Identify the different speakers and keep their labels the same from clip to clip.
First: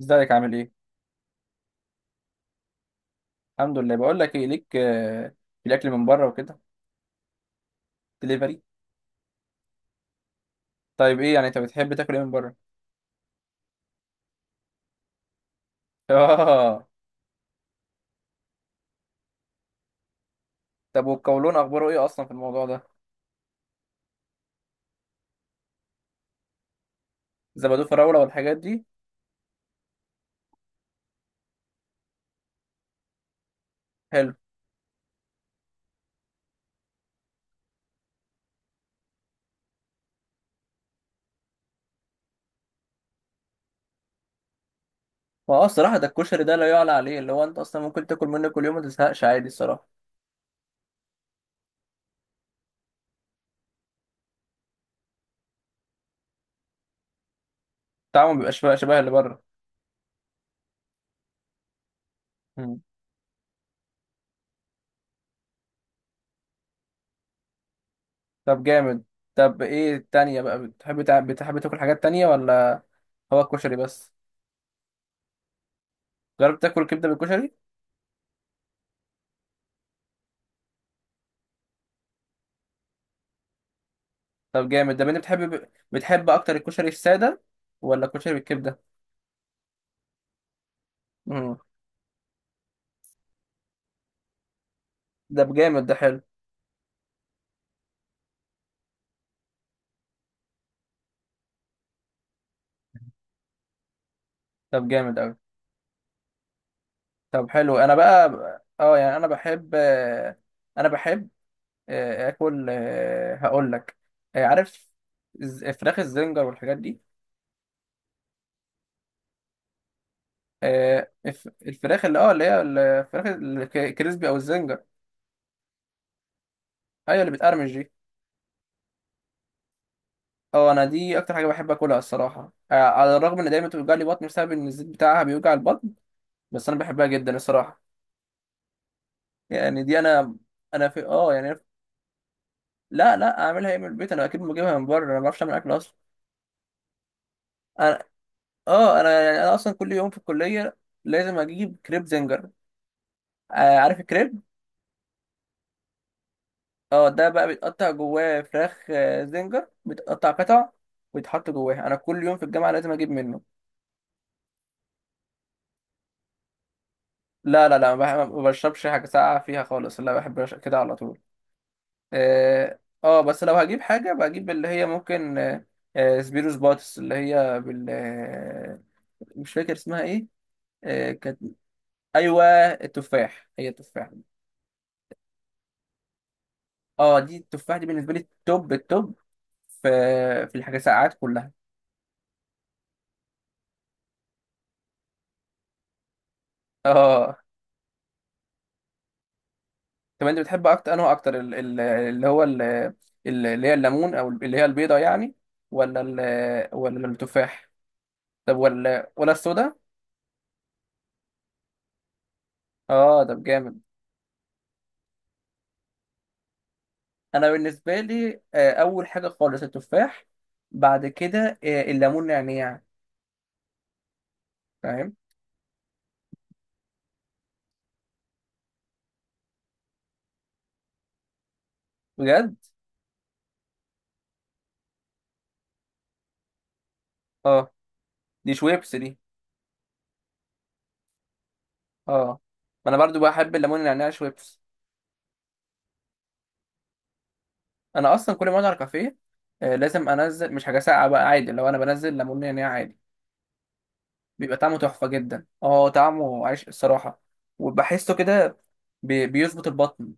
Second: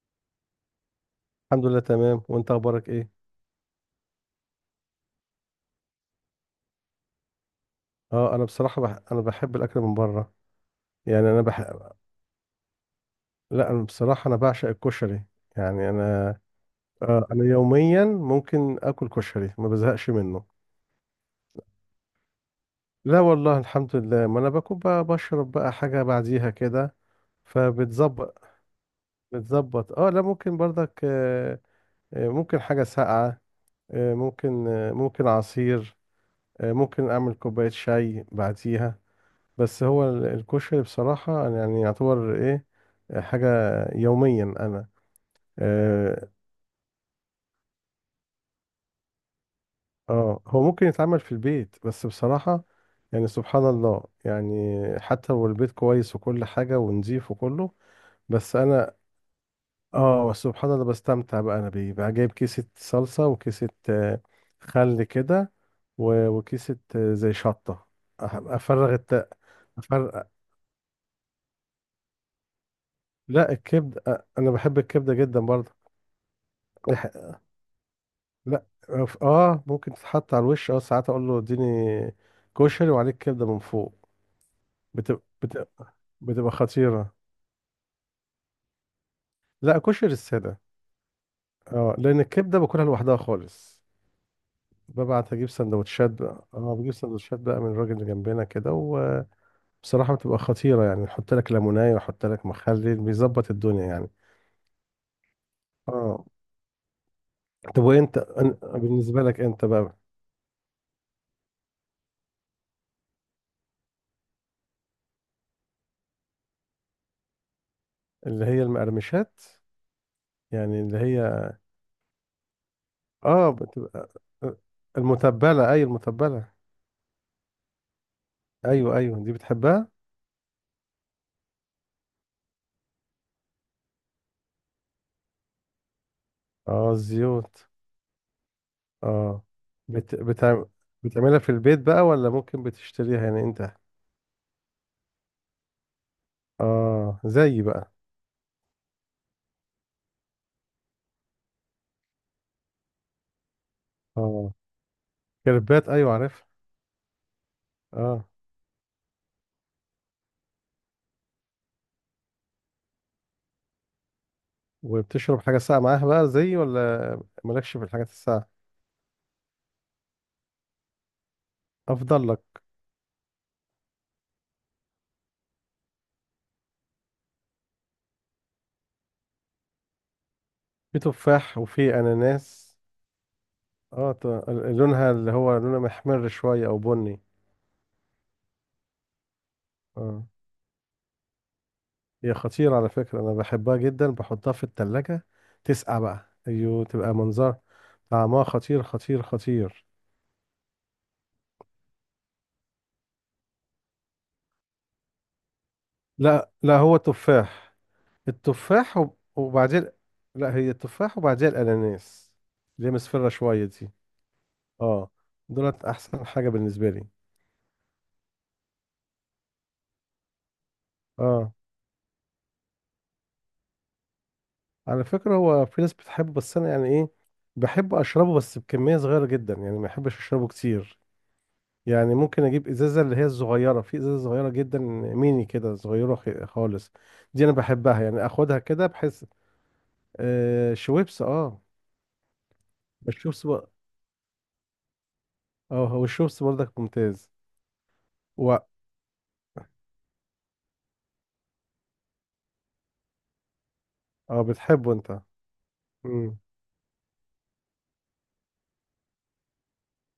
Speaker 1: ازيك؟ عامل ايه؟
Speaker 2: الحمد لله تمام، وانت اخبارك ايه؟
Speaker 1: الحمد لله. بقول لك ايه ليك، في الاكل من بره وكده.
Speaker 2: اه انا
Speaker 1: دليفري.
Speaker 2: بصراحه انا بحب الاكل من بره. يعني
Speaker 1: طيب، ايه
Speaker 2: انا
Speaker 1: يعني انت
Speaker 2: بح...
Speaker 1: بتحب تاكل ايه من بره؟
Speaker 2: لا انا بصراحه انا بعشق الكشري. يعني انا
Speaker 1: اه.
Speaker 2: آه انا يوميا ممكن اكل كشري ما بزهقش منه.
Speaker 1: طب والقولون اخباره ايه اصلا في الموضوع ده؟
Speaker 2: لا والله الحمد لله، ما انا باكل بقى بشرب بقى حاجه بعديها كده
Speaker 1: زبادو فراوله
Speaker 2: فبتظبط.
Speaker 1: والحاجات دي؟
Speaker 2: بتظبط، اه لا ممكن برضك، آه آه، ممكن حاجه ساقعه، آه
Speaker 1: حلو.
Speaker 2: ممكن، آه ممكن عصير، آه ممكن اعمل كوبايه شاي بعديها. بس هو الكشري بصراحة أنا يعني يعتبر إيه، حاجة يوميا أنا.
Speaker 1: ما هو الصراحه، ده
Speaker 2: آه،
Speaker 1: الكشري ده لا يعلى عليه. اللي هو انت اصلا ممكن تاكل منه كل يوم ما تزهقش عادي الصراحه.
Speaker 2: آه هو ممكن يتعمل في البيت بس بصراحة يعني سبحان الله، يعني حتى لو البيت كويس وكل حاجة ونظيف وكله،
Speaker 1: طعمه بيبقى
Speaker 2: بس
Speaker 1: شبه
Speaker 2: أنا
Speaker 1: شبه اللي بره.
Speaker 2: آه سبحان الله بستمتع بقى أنا بيه بقى، جايب كيسة
Speaker 1: مم.
Speaker 2: صلصة وكيسة، آه، خل كده، وكيسة آه، زي شطة. أح-
Speaker 1: طب
Speaker 2: أفرغ
Speaker 1: جامد.
Speaker 2: الت...
Speaker 1: طب، ايه
Speaker 2: أفرغ...
Speaker 1: التانية بقى، بتحب تاكل حاجات تانية ولا؟ هو
Speaker 2: لا
Speaker 1: الكشري بس؟
Speaker 2: الكبدة أنا بحب الكبدة جدا برضه.
Speaker 1: جربت تاكل كبده بالكشري؟
Speaker 2: لا آه، ممكن تتحط على الوش، اه ساعات اقول له اديني كشري وعليك كبده من فوق،
Speaker 1: طب جامد ده. انت
Speaker 2: بتبقى
Speaker 1: بتحب
Speaker 2: بتبقى,
Speaker 1: بتحب
Speaker 2: بتبقى
Speaker 1: اكتر الكشري
Speaker 2: خطيره.
Speaker 1: الساده ولا الكشري بالكبده؟
Speaker 2: لا كشري الساده،
Speaker 1: امم.
Speaker 2: اه لان الكبده باكلها لوحدها خالص، ببعت
Speaker 1: ده
Speaker 2: اجيب
Speaker 1: بجامد. ده
Speaker 2: سندوتشات
Speaker 1: حلو.
Speaker 2: بقى، اه بجيب سندوتشات بقى من الراجل اللي جنبنا كده. وبصراحه بتبقى خطيره، يعني يحط لك ليمونيه ويحط لك مخلل، بيظبط الدنيا يعني.
Speaker 1: طب جامد قوي.
Speaker 2: اه.
Speaker 1: طب حلو.
Speaker 2: طب
Speaker 1: انا
Speaker 2: وانت
Speaker 1: بقى، اه، يعني
Speaker 2: بالنسبه لك انت بقى؟
Speaker 1: انا بحب، اكل. هقول لك. عارف، فراخ الزنجر والحاجات دي.
Speaker 2: اللي هي المقرمشات، يعني اللي هي،
Speaker 1: الفراخ اللي هي الفراخ
Speaker 2: اه بتبقى
Speaker 1: الكريسبي او
Speaker 2: آه،
Speaker 1: الزنجر.
Speaker 2: المتبله، اي المتبله.
Speaker 1: ايوه، اللي بتقرمش دي.
Speaker 2: ايوه ايوه، دي بتحبها.
Speaker 1: اه، انا دي اكتر حاجه بحب اكلها الصراحه، على الرغم ان دايما بتوجع لي بطني، بسبب ان الزيت بتاعها بيوجع البطن. بس انا
Speaker 2: اه
Speaker 1: بحبها جدا
Speaker 2: الزيوت.
Speaker 1: الصراحه.
Speaker 2: اه.
Speaker 1: يعني دي
Speaker 2: بت...
Speaker 1: انا.
Speaker 2: بتع...
Speaker 1: انا في،
Speaker 2: بتعملها في
Speaker 1: يعني أنا-.
Speaker 2: البيت بقى ولا ممكن
Speaker 1: لا،
Speaker 2: بتشتريها
Speaker 1: لا،
Speaker 2: يعني
Speaker 1: اعملها
Speaker 2: انت؟
Speaker 1: ايه من البيت؟ انا اكيد بجيبها من بره. انا ما بعرفش اعمل اكل اصلا.
Speaker 2: اه زي بقى.
Speaker 1: انا اه انا يعني انا اصلا كل يوم في الكليه، لازم اجيب كريب زنجر. عارف الكريب؟
Speaker 2: اه كريبات ايوه عارف.
Speaker 1: اه، ده بقى بيتقطع
Speaker 2: اه.
Speaker 1: جواه فراخ، زنجر بيتقطع قطع، ويتحط جواها. انا كل يوم في الجامعه لازم اجيب منه.
Speaker 2: وبتشرب حاجه ساقعه معاها بقى زي، ولا
Speaker 1: لا،
Speaker 2: مالكش
Speaker 1: لا،
Speaker 2: في
Speaker 1: لا،
Speaker 2: الحاجات
Speaker 1: ما
Speaker 2: الساقعه؟
Speaker 1: بشربش حاجه ساقعه فيها خالص. لا، بحب أش- كده على طول.
Speaker 2: افضل لك.
Speaker 1: اه. بس لو هجيب حاجه، بجيب اللي هي ممكن، سبيروس باتس اللي هي بال، مش فاكر اسمها ايه.
Speaker 2: في
Speaker 1: كانت.
Speaker 2: تفاح وفي
Speaker 1: ايوه.
Speaker 2: اناناس.
Speaker 1: التفاح، هي التفاح.
Speaker 2: اه لونها اللي هو لونها محمر شويه او
Speaker 1: اه،
Speaker 2: بني.
Speaker 1: دي التفاح دي بالنسبه لي التوب التوب. في.
Speaker 2: اه
Speaker 1: في الحاجات ساعات كلها.
Speaker 2: هي خطيرة على فكرة، أنا بحبها جدا بحطها في التلاجة، تسقع بقى، أيوه تبقى
Speaker 1: اه.
Speaker 2: منظر، طعمها خطير خطير خطير.
Speaker 1: طب، انت بتحب اكتر، انه اكتر ال- ال- اللي هو ال- ال- اللي هي الليمون او اللي هي البيضه يعني، ولا
Speaker 2: لا لا، هو
Speaker 1: ولا التفاح؟
Speaker 2: تفاح،
Speaker 1: طب، ولا ولا السودا؟
Speaker 2: وبعدين، لا هي التفاح وبعدين الأناناس اللي هي
Speaker 1: اه،
Speaker 2: مصفرة
Speaker 1: ده
Speaker 2: شوية
Speaker 1: جامد.
Speaker 2: دي. اه. دولت أحسن حاجة بالنسبة لي.
Speaker 1: انا بالنسبه لي اول حاجه خالص التفاح. بعد
Speaker 2: اه
Speaker 1: كده الليمون نعناع.
Speaker 2: على
Speaker 1: فاهم؟
Speaker 2: فكرة هو في ناس بتحبه، بس أنا يعني إيه، بحب أشربه بس بكمية صغيرة جدا، يعني ما بحبش أشربه كتير. يعني ممكن
Speaker 1: بجد؟
Speaker 2: اجيب ازازه اللي هي الصغيره، في ازازه صغيره جدا ميني كده صغيره خالص، دي انا
Speaker 1: اه،
Speaker 2: بحبها، يعني
Speaker 1: دي
Speaker 2: اخدها كده
Speaker 1: شويبس دي.
Speaker 2: بحيث. آه شويبس اه.
Speaker 1: اه، ما انا برضو
Speaker 2: الشويبس
Speaker 1: بحب
Speaker 2: بق-
Speaker 1: الليمون النعناع شويبس.
Speaker 2: اه هو الشويبس برضك ممتاز.
Speaker 1: انا اصلا كل ما
Speaker 2: و...
Speaker 1: اقعد على كافيه، لازم انزل، مش حاجه ساقعه بقى عادي، لو انا بنزل ليمون نعناع عادي،
Speaker 2: اه
Speaker 1: بيبقى طعمه
Speaker 2: بتحبه
Speaker 1: تحفه
Speaker 2: انت.
Speaker 1: جدا. اه،
Speaker 2: امم.
Speaker 1: طعمه عايش الصراحه. وبحسه كده، بيظبط البطن.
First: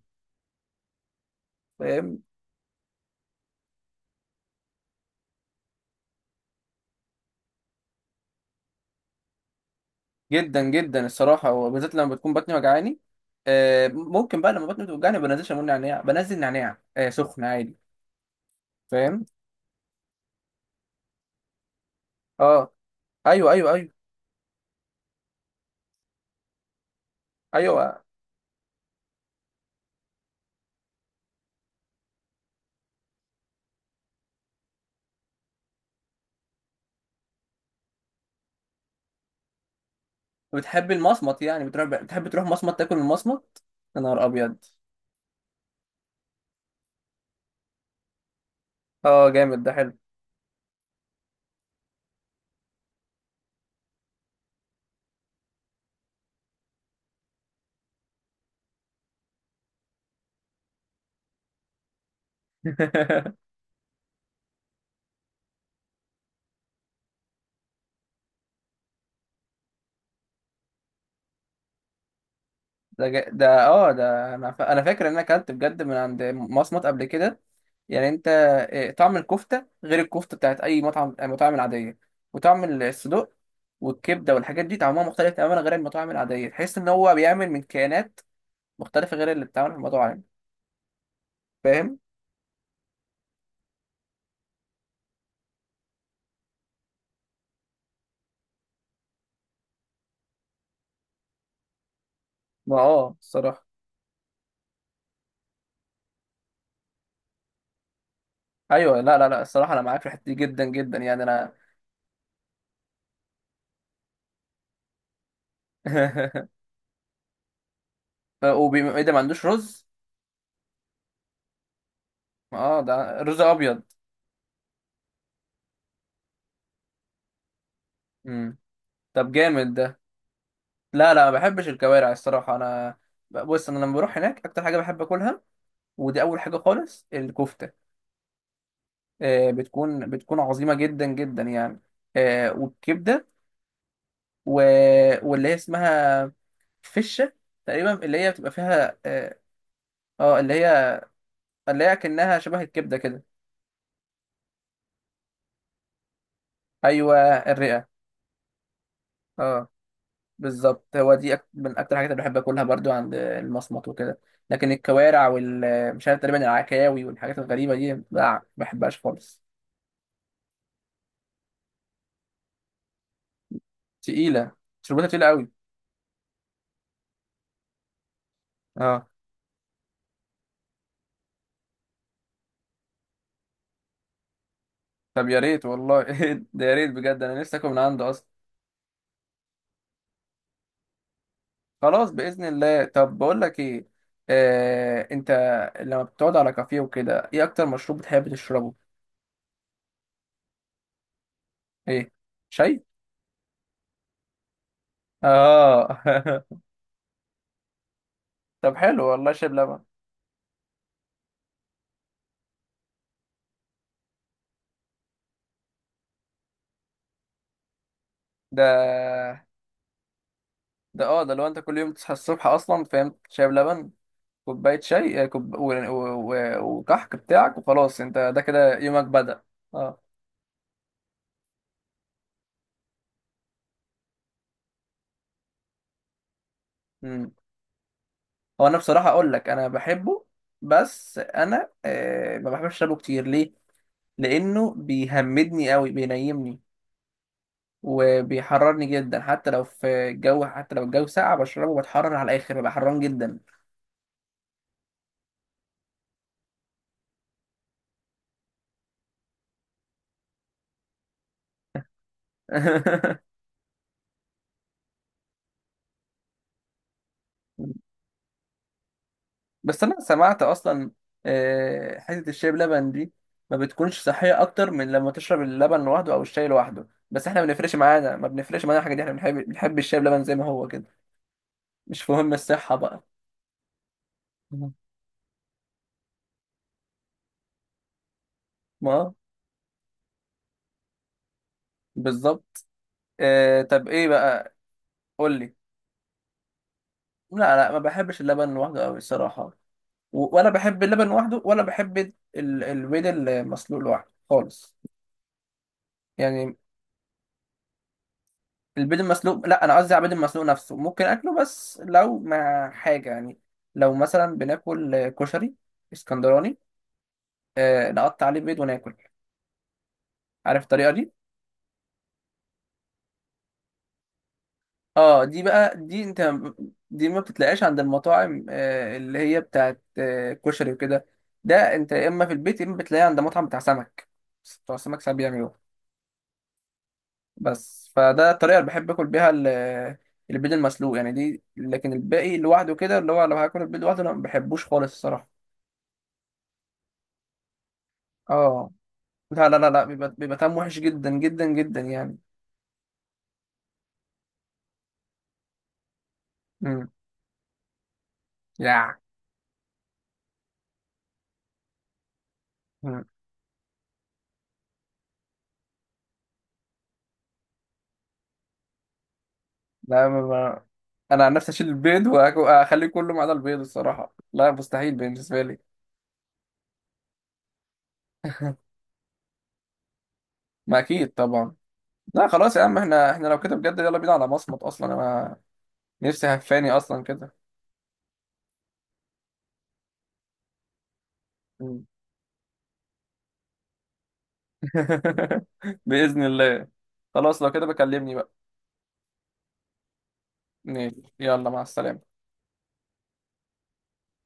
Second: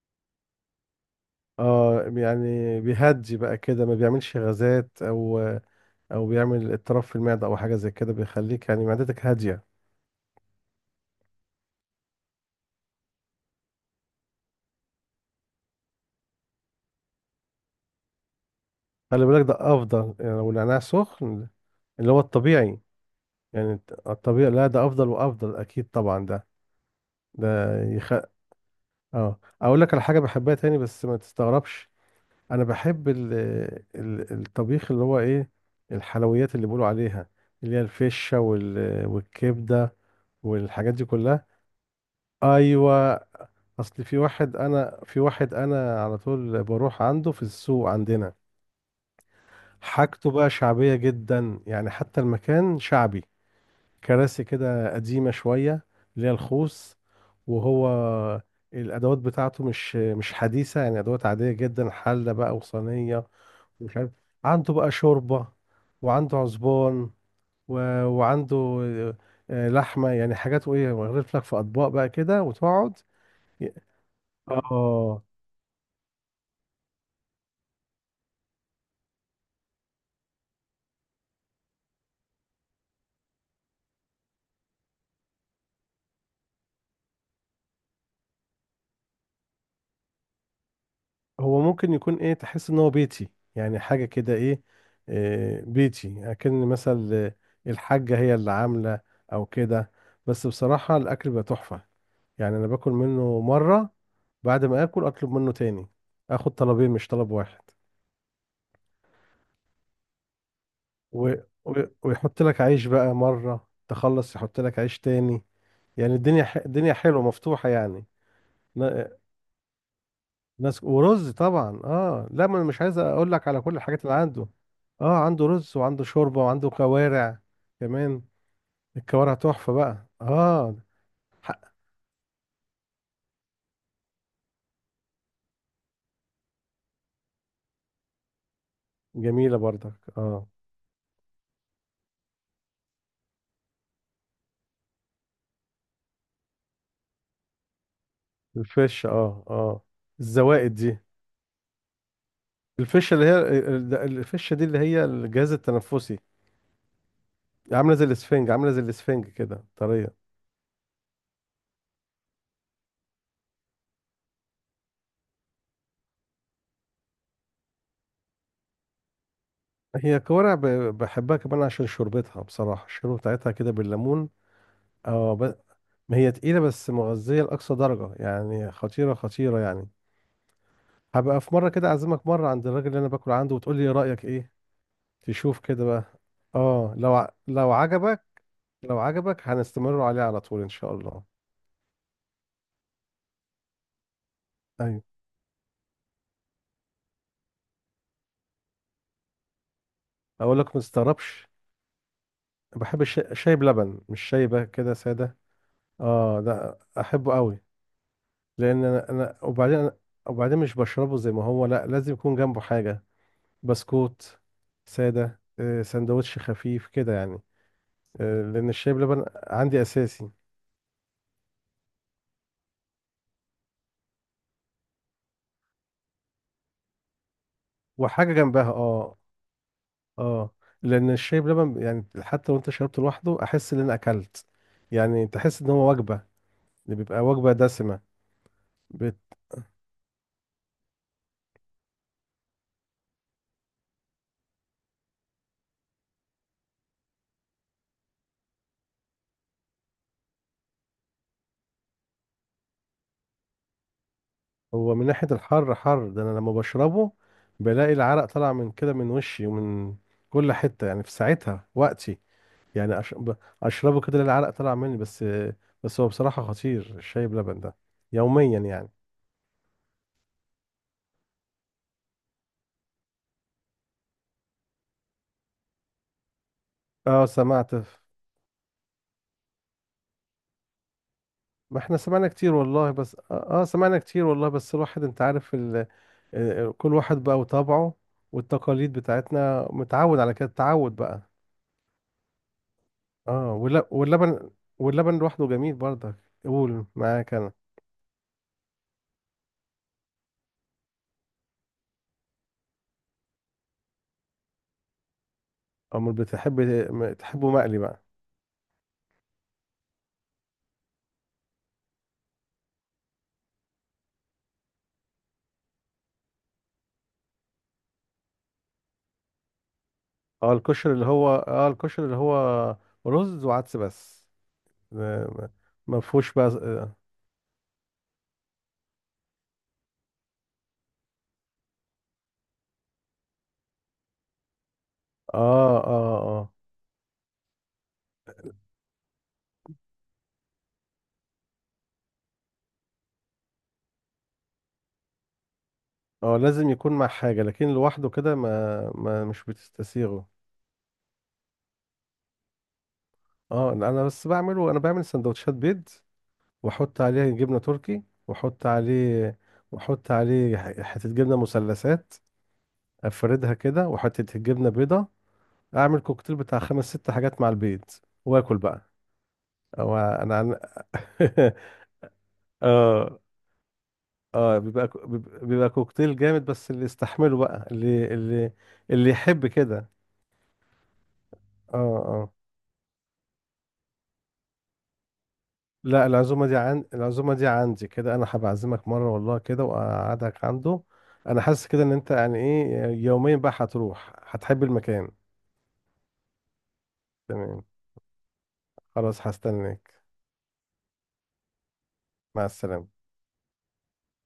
Speaker 2: اه
Speaker 1: فاهم؟
Speaker 2: يعني بيهدي بقى كده، ما بيعملش غازات، او او بيعمل اضطراب في المعده او حاجه زي كده، بيخليك يعني معدتك هاديه.
Speaker 1: جدا جدا الصراحه، وبالذات لما بتكون بطني وجعاني. ممكن بقى لما بطني بتوجعني ما بنزلش ليمون نعناع، بنزل نعناع سخن عادي. فاهم؟
Speaker 2: خلي بالك ده افضل، يعني لو النعناع سخن، اللي هو
Speaker 1: اه،
Speaker 2: الطبيعي،
Speaker 1: ايوه، ايوه،
Speaker 2: يعني
Speaker 1: ايوه،
Speaker 2: الطبيعي، لا ده افضل وافضل اكيد طبعا، ده
Speaker 1: ايوه.
Speaker 2: يخ... اه اقول لك على حاجه بحبها تاني بس ما تستغربش. انا بحب الطبيخ، اللي هو ايه، الحلويات اللي بيقولوا عليها، اللي هي الفشه والكبده
Speaker 1: بتحب
Speaker 2: والحاجات دي
Speaker 1: المصمت
Speaker 2: كلها.
Speaker 1: يعني؟ بتحب تروح مصمت تاكل
Speaker 2: ايوه،
Speaker 1: المصمت؟ يا
Speaker 2: اصل في
Speaker 1: نهار
Speaker 2: واحد
Speaker 1: ابيض.
Speaker 2: انا في واحد انا على طول بروح عنده في السوق عندنا.
Speaker 1: اه، جامد. ده حلو.
Speaker 2: حاجته بقى شعبيه جدا، يعني حتى المكان شعبي، كراسي كده قديمة شوية اللي هي الخوص، وهو الأدوات بتاعته مش حديثة، يعني أدوات عادية جدا، حلة بقى وصينية ومش عارف. عنده بقى شوربة، وعنده عزبان، و... وعنده آه، لحمة، يعني حاجات وإيه، ويغرف لك في أطباق بقى كده وتقعد.
Speaker 1: ده جا- ده
Speaker 2: ي-
Speaker 1: اه ده انا فاكر ان انا
Speaker 2: آه.
Speaker 1: اكلت بجد من عند مصمت قبل كده. يعني انت، طعم الكفته غير الكفته بتاعت اي مطعم، المطاعم العاديه. وطعم الصدوق والكبده والحاجات دي طعمها مختلف تماما غير المطاعم العاديه. تحس ان هو بيعمل من كيانات مختلفه غير اللي بتتعمل في المطاعم.
Speaker 2: هو ممكن
Speaker 1: فاهم؟
Speaker 2: يكون ايه، تحس ان هو بيتي، يعني حاجة كده ايه، آه، بيتي اكن مثلا، آه، الحاجة هي اللي عاملة او كده. بس بصراحة الاكل بقى تحفة، يعني انا
Speaker 1: ما
Speaker 2: باكل منه
Speaker 1: الصراحه.
Speaker 2: مرة بعد ما اكل اطلب منه تاني، اخد طلبين مش طلب واحد.
Speaker 1: ايوه. لا، لا، لا، الصراحه انا معاك في الحته دي جدا جدا، يعني
Speaker 2: و...
Speaker 1: انا.
Speaker 2: و... ويحط لك عيش بقى، مرة تخلص يحط لك عيش تاني، يعني الدنيا الدنيا حلوة مفتوحة يعني.
Speaker 1: ايه
Speaker 2: ن-
Speaker 1: ده ما عندوش رز؟
Speaker 2: ناس ورز طبعا، اه لا ما انا
Speaker 1: اه،
Speaker 2: مش
Speaker 1: ده
Speaker 2: عايز اقول
Speaker 1: رز
Speaker 2: لك على كل
Speaker 1: ابيض؟
Speaker 2: الحاجات اللي عنده. اه عنده رز وعنده شوربه وعنده كوارع كمان،
Speaker 1: امم. طب
Speaker 2: الكوارع
Speaker 1: جامد
Speaker 2: تحفه
Speaker 1: ده.
Speaker 2: بقى اه.
Speaker 1: لا، لا، ما بحبش
Speaker 2: حق.
Speaker 1: الكوارع الصراحة أنا. بص، أنا لما بروح هناك أكتر حاجة بحب أكلها، ودي أول حاجة خالص، الكفتة.
Speaker 2: جميله برضك
Speaker 1: بتكون
Speaker 2: اه.
Speaker 1: عظيمة جدا جدا يعني. والكبدة، و... واللي هي اسمها فشة تقريبا، اللي هي بتبقى فيها
Speaker 2: الفشه
Speaker 1: اه
Speaker 2: اه اه،
Speaker 1: اللي
Speaker 2: الزوائد دي،
Speaker 1: هي، اللي هي كأنها شبه الكبدة
Speaker 2: الفشه
Speaker 1: كده.
Speaker 2: اللي هي الفشه دي اللي هي الجهاز التنفسي،
Speaker 1: أيوة، الرئة.
Speaker 2: عامله زي الاسفنج، عامله زي الاسفنج كده
Speaker 1: اه،
Speaker 2: طريه.
Speaker 1: بالظبط. هو دي من أكتر الحاجات اللي بحب أكلها برضو عند المصمت وكده. لكن الكوارع مش عارف، تقريبا العكاوي والحاجات الغريبة دي لا، ما بحبهاش خالص.
Speaker 2: هي كوارع بحبها كمان عشان شوربتها، بصراحه الشوربه بتاعتها كده بالليمون
Speaker 1: تقيلة. شربتها تقيلة قوي.
Speaker 2: اه، ما هي تقيلة بس مغذية لأقصى درجة، يعني
Speaker 1: اه.
Speaker 2: خطيرة خطيرة يعني. هبقى في مرة كده أعزمك مرة عند الراجل اللي أنا باكل عنده وتقول لي رأيك إيه.
Speaker 1: طب يا
Speaker 2: تشوف
Speaker 1: ريت
Speaker 2: كده
Speaker 1: والله.
Speaker 2: بقى.
Speaker 1: ده يا ريت
Speaker 2: آه
Speaker 1: بجد، انا نفسي اكل
Speaker 2: لو
Speaker 1: من عنده
Speaker 2: عجبك،
Speaker 1: اصلا.
Speaker 2: لو عجبك هنستمر عليه على طول إن شاء الله.
Speaker 1: خلاص بإذن الله. طب بقول لك ايه،
Speaker 2: أيوة.
Speaker 1: انت لما بتقعد على كافيه وكده، ايه اكتر مشروب بتحب تشربه؟
Speaker 2: أقول لك ما تستغربش،
Speaker 1: ايه؟ شاي؟
Speaker 2: بحب الشاي، شاي بلبن مش شاي بقى كده سادة. آه
Speaker 1: اه.
Speaker 2: ده أحبه قوي.
Speaker 1: طب
Speaker 2: لأن
Speaker 1: حلو
Speaker 2: أنا
Speaker 1: والله.
Speaker 2: أنا
Speaker 1: شايب
Speaker 2: وبعدين
Speaker 1: لبن.
Speaker 2: أنا... وبعدين مش بشربه زي ما هو، لا لازم يكون جنبه حاجة، بسكوت سادة، آه، سندوتش خفيف كده يعني، آه، لان الشاي بلبن
Speaker 1: ده
Speaker 2: عندي اساسي
Speaker 1: ده لو انت كل يوم تصحى الصبح اصلا، فاهم، شايب لبن، كوباية شاي، كوب... و... و... و... وكحك بتاعك وخلاص، انت
Speaker 2: وحاجه
Speaker 1: ده
Speaker 2: جنبها
Speaker 1: كده يومك
Speaker 2: اه.
Speaker 1: بدأ. اه.
Speaker 2: اه لان الشاي بلبن يعني حتى لو انت شربته لوحده احس ان انا اكلت، يعني تحس ان هو وجبه، اللي بيبقى وجبه دسمه.
Speaker 1: هو انا بصراحه
Speaker 2: بت...
Speaker 1: اقول لك، انا بحبه، بس انا ما بحبش اشربه كتير. ليه؟ لانه بيهمدني قوي، بينيمني، وبيحررني جدا. حتى لو في الجو، حتى لو الجو ساقع بشربه، بتحرر على الاخر، ببقى حران جدا.
Speaker 2: هو من ناحيه الحر، حر ده انا لما بشربه بلاقي العرق طالع من كده، من وشي ومن كل حته يعني، في ساعتها وقتي يعني، اشربه كده العرق طالع مني بس، بس هو بصراحه خطير الشاي بلبن ده يوميا يعني.
Speaker 1: بس انا سمعت اصلا حته الشاي بلبن دي ما بتكونش صحيه اكتر من لما تشرب اللبن لوحده او الشاي لوحده.
Speaker 2: اه
Speaker 1: بس احنا ما
Speaker 2: سمعت،
Speaker 1: بنفرقش معانا ما بنفرقش معانا الحاجه دي، احنا بنحب الشاي بلبن زي ما هو كده.
Speaker 2: ما احنا
Speaker 1: مش
Speaker 2: سمعنا
Speaker 1: مهم
Speaker 2: كتير
Speaker 1: الصحه
Speaker 2: والله،
Speaker 1: بقى.
Speaker 2: بس اه آه، سمعنا كتير والله
Speaker 1: مم.
Speaker 2: بس الواحد انت عارف آه، آه، كل واحد بقى وطبعه، والتقاليد
Speaker 1: ما،
Speaker 2: بتاعتنا متعود على كده، تعود بقى.
Speaker 1: بالظبط.
Speaker 2: اه
Speaker 1: طب، ايه
Speaker 2: واللبن،
Speaker 1: بقى.
Speaker 2: واللبن
Speaker 1: قول
Speaker 2: لوحده
Speaker 1: لي.
Speaker 2: جميل برضك. قول معاك انا.
Speaker 1: لا، لا، ما بحبش اللبن لوحده قوي الصراحه. ولا بحب اللبن لوحده، ولا بحب البيض المسلوق لوحده خالص.
Speaker 2: امال
Speaker 1: يعني،
Speaker 2: بتحب، تحبه مقلي بقى؟
Speaker 1: البيض المسلوق، لا، انا قصدي على البيض المسلوق نفسه ممكن اكله بس لو مع حاجه يعني. لو مثلا بناكل كشري اسكندراني، نقطع عليه بيض وناكل.
Speaker 2: اه
Speaker 1: عارف الطريقه دي؟
Speaker 2: الكشري اللي هو رز وعدس بس،
Speaker 1: اه، دي
Speaker 2: آه،
Speaker 1: بقى
Speaker 2: ما
Speaker 1: دي انت،
Speaker 2: فيهوش بقى اه
Speaker 1: دي ما بتتلاقاش عند المطاعم اللي هي بتاعت كشري وكده. ده انت يا اما في البيت، يا اما بتلاقيه عند مطعم بتاع سمك. بتوع السمك ساعات بيعملوه.
Speaker 2: اه اه اه.
Speaker 1: بس فده الطريقه اللي بحب اكل بيها ال-. البيض المسلوق يعني دي، لكن الباقي لوحده كده، اللي هو لو هاكل البيض لوحده انا ما بحبوش خالص الصراحه.
Speaker 2: آه، لازم يكون مع حاجة، لكن لوحده كده
Speaker 1: اه،
Speaker 2: ما مش
Speaker 1: لا، لا، لا، لا، بيبقى
Speaker 2: بتستسيغه.
Speaker 1: بيبقى طعمه وحش جدا جدا جدا يعني.
Speaker 2: اه لا، انا بس بعمله، انا بعمل سندوتشات بيض
Speaker 1: امم.
Speaker 2: واحط عليه جبنه تركي، واحط
Speaker 1: يا.
Speaker 2: عليه واحط عليه حته جبنه مثلثات،
Speaker 1: مم.
Speaker 2: افردها كده، وحته جبنه بيضه، اعمل كوكتيل بتاع خمس ست حاجات مع البيض واكل بقى. او انا عن...
Speaker 1: لا، انا عن نفسي اشيل البيض واخليه كله
Speaker 2: اه
Speaker 1: ما عدا البيض الصراحه، لا
Speaker 2: اه بيبقى
Speaker 1: مستحيل بالنسبه لي.
Speaker 2: كوكتيل جامد، بس اللي يستحمله بقى، اللي يحب كده.
Speaker 1: ما اكيد طبعا.
Speaker 2: اه
Speaker 1: لا
Speaker 2: آه.
Speaker 1: خلاص يا عم، احنا لو كده بجد يلا بينا على مصمت اصلا. انا
Speaker 2: لا
Speaker 1: نفسي
Speaker 2: العزومة دي،
Speaker 1: هفاني
Speaker 2: عن
Speaker 1: اصلا كده.
Speaker 2: العزومة دي عندي كده، أنا هبعزمك مرة والله كده وأقعدك عنده. أنا حاسس كده
Speaker 1: مم.
Speaker 2: إن أنت يعني إيه يومين بقى هتروح هتحب المكان.
Speaker 1: باذن الله. خلاص لو
Speaker 2: تمام،
Speaker 1: كده بكلمني بقى.
Speaker 2: خلاص هستناك.
Speaker 1: ماشي، يلا مع السلامه.
Speaker 2: مع السلامة.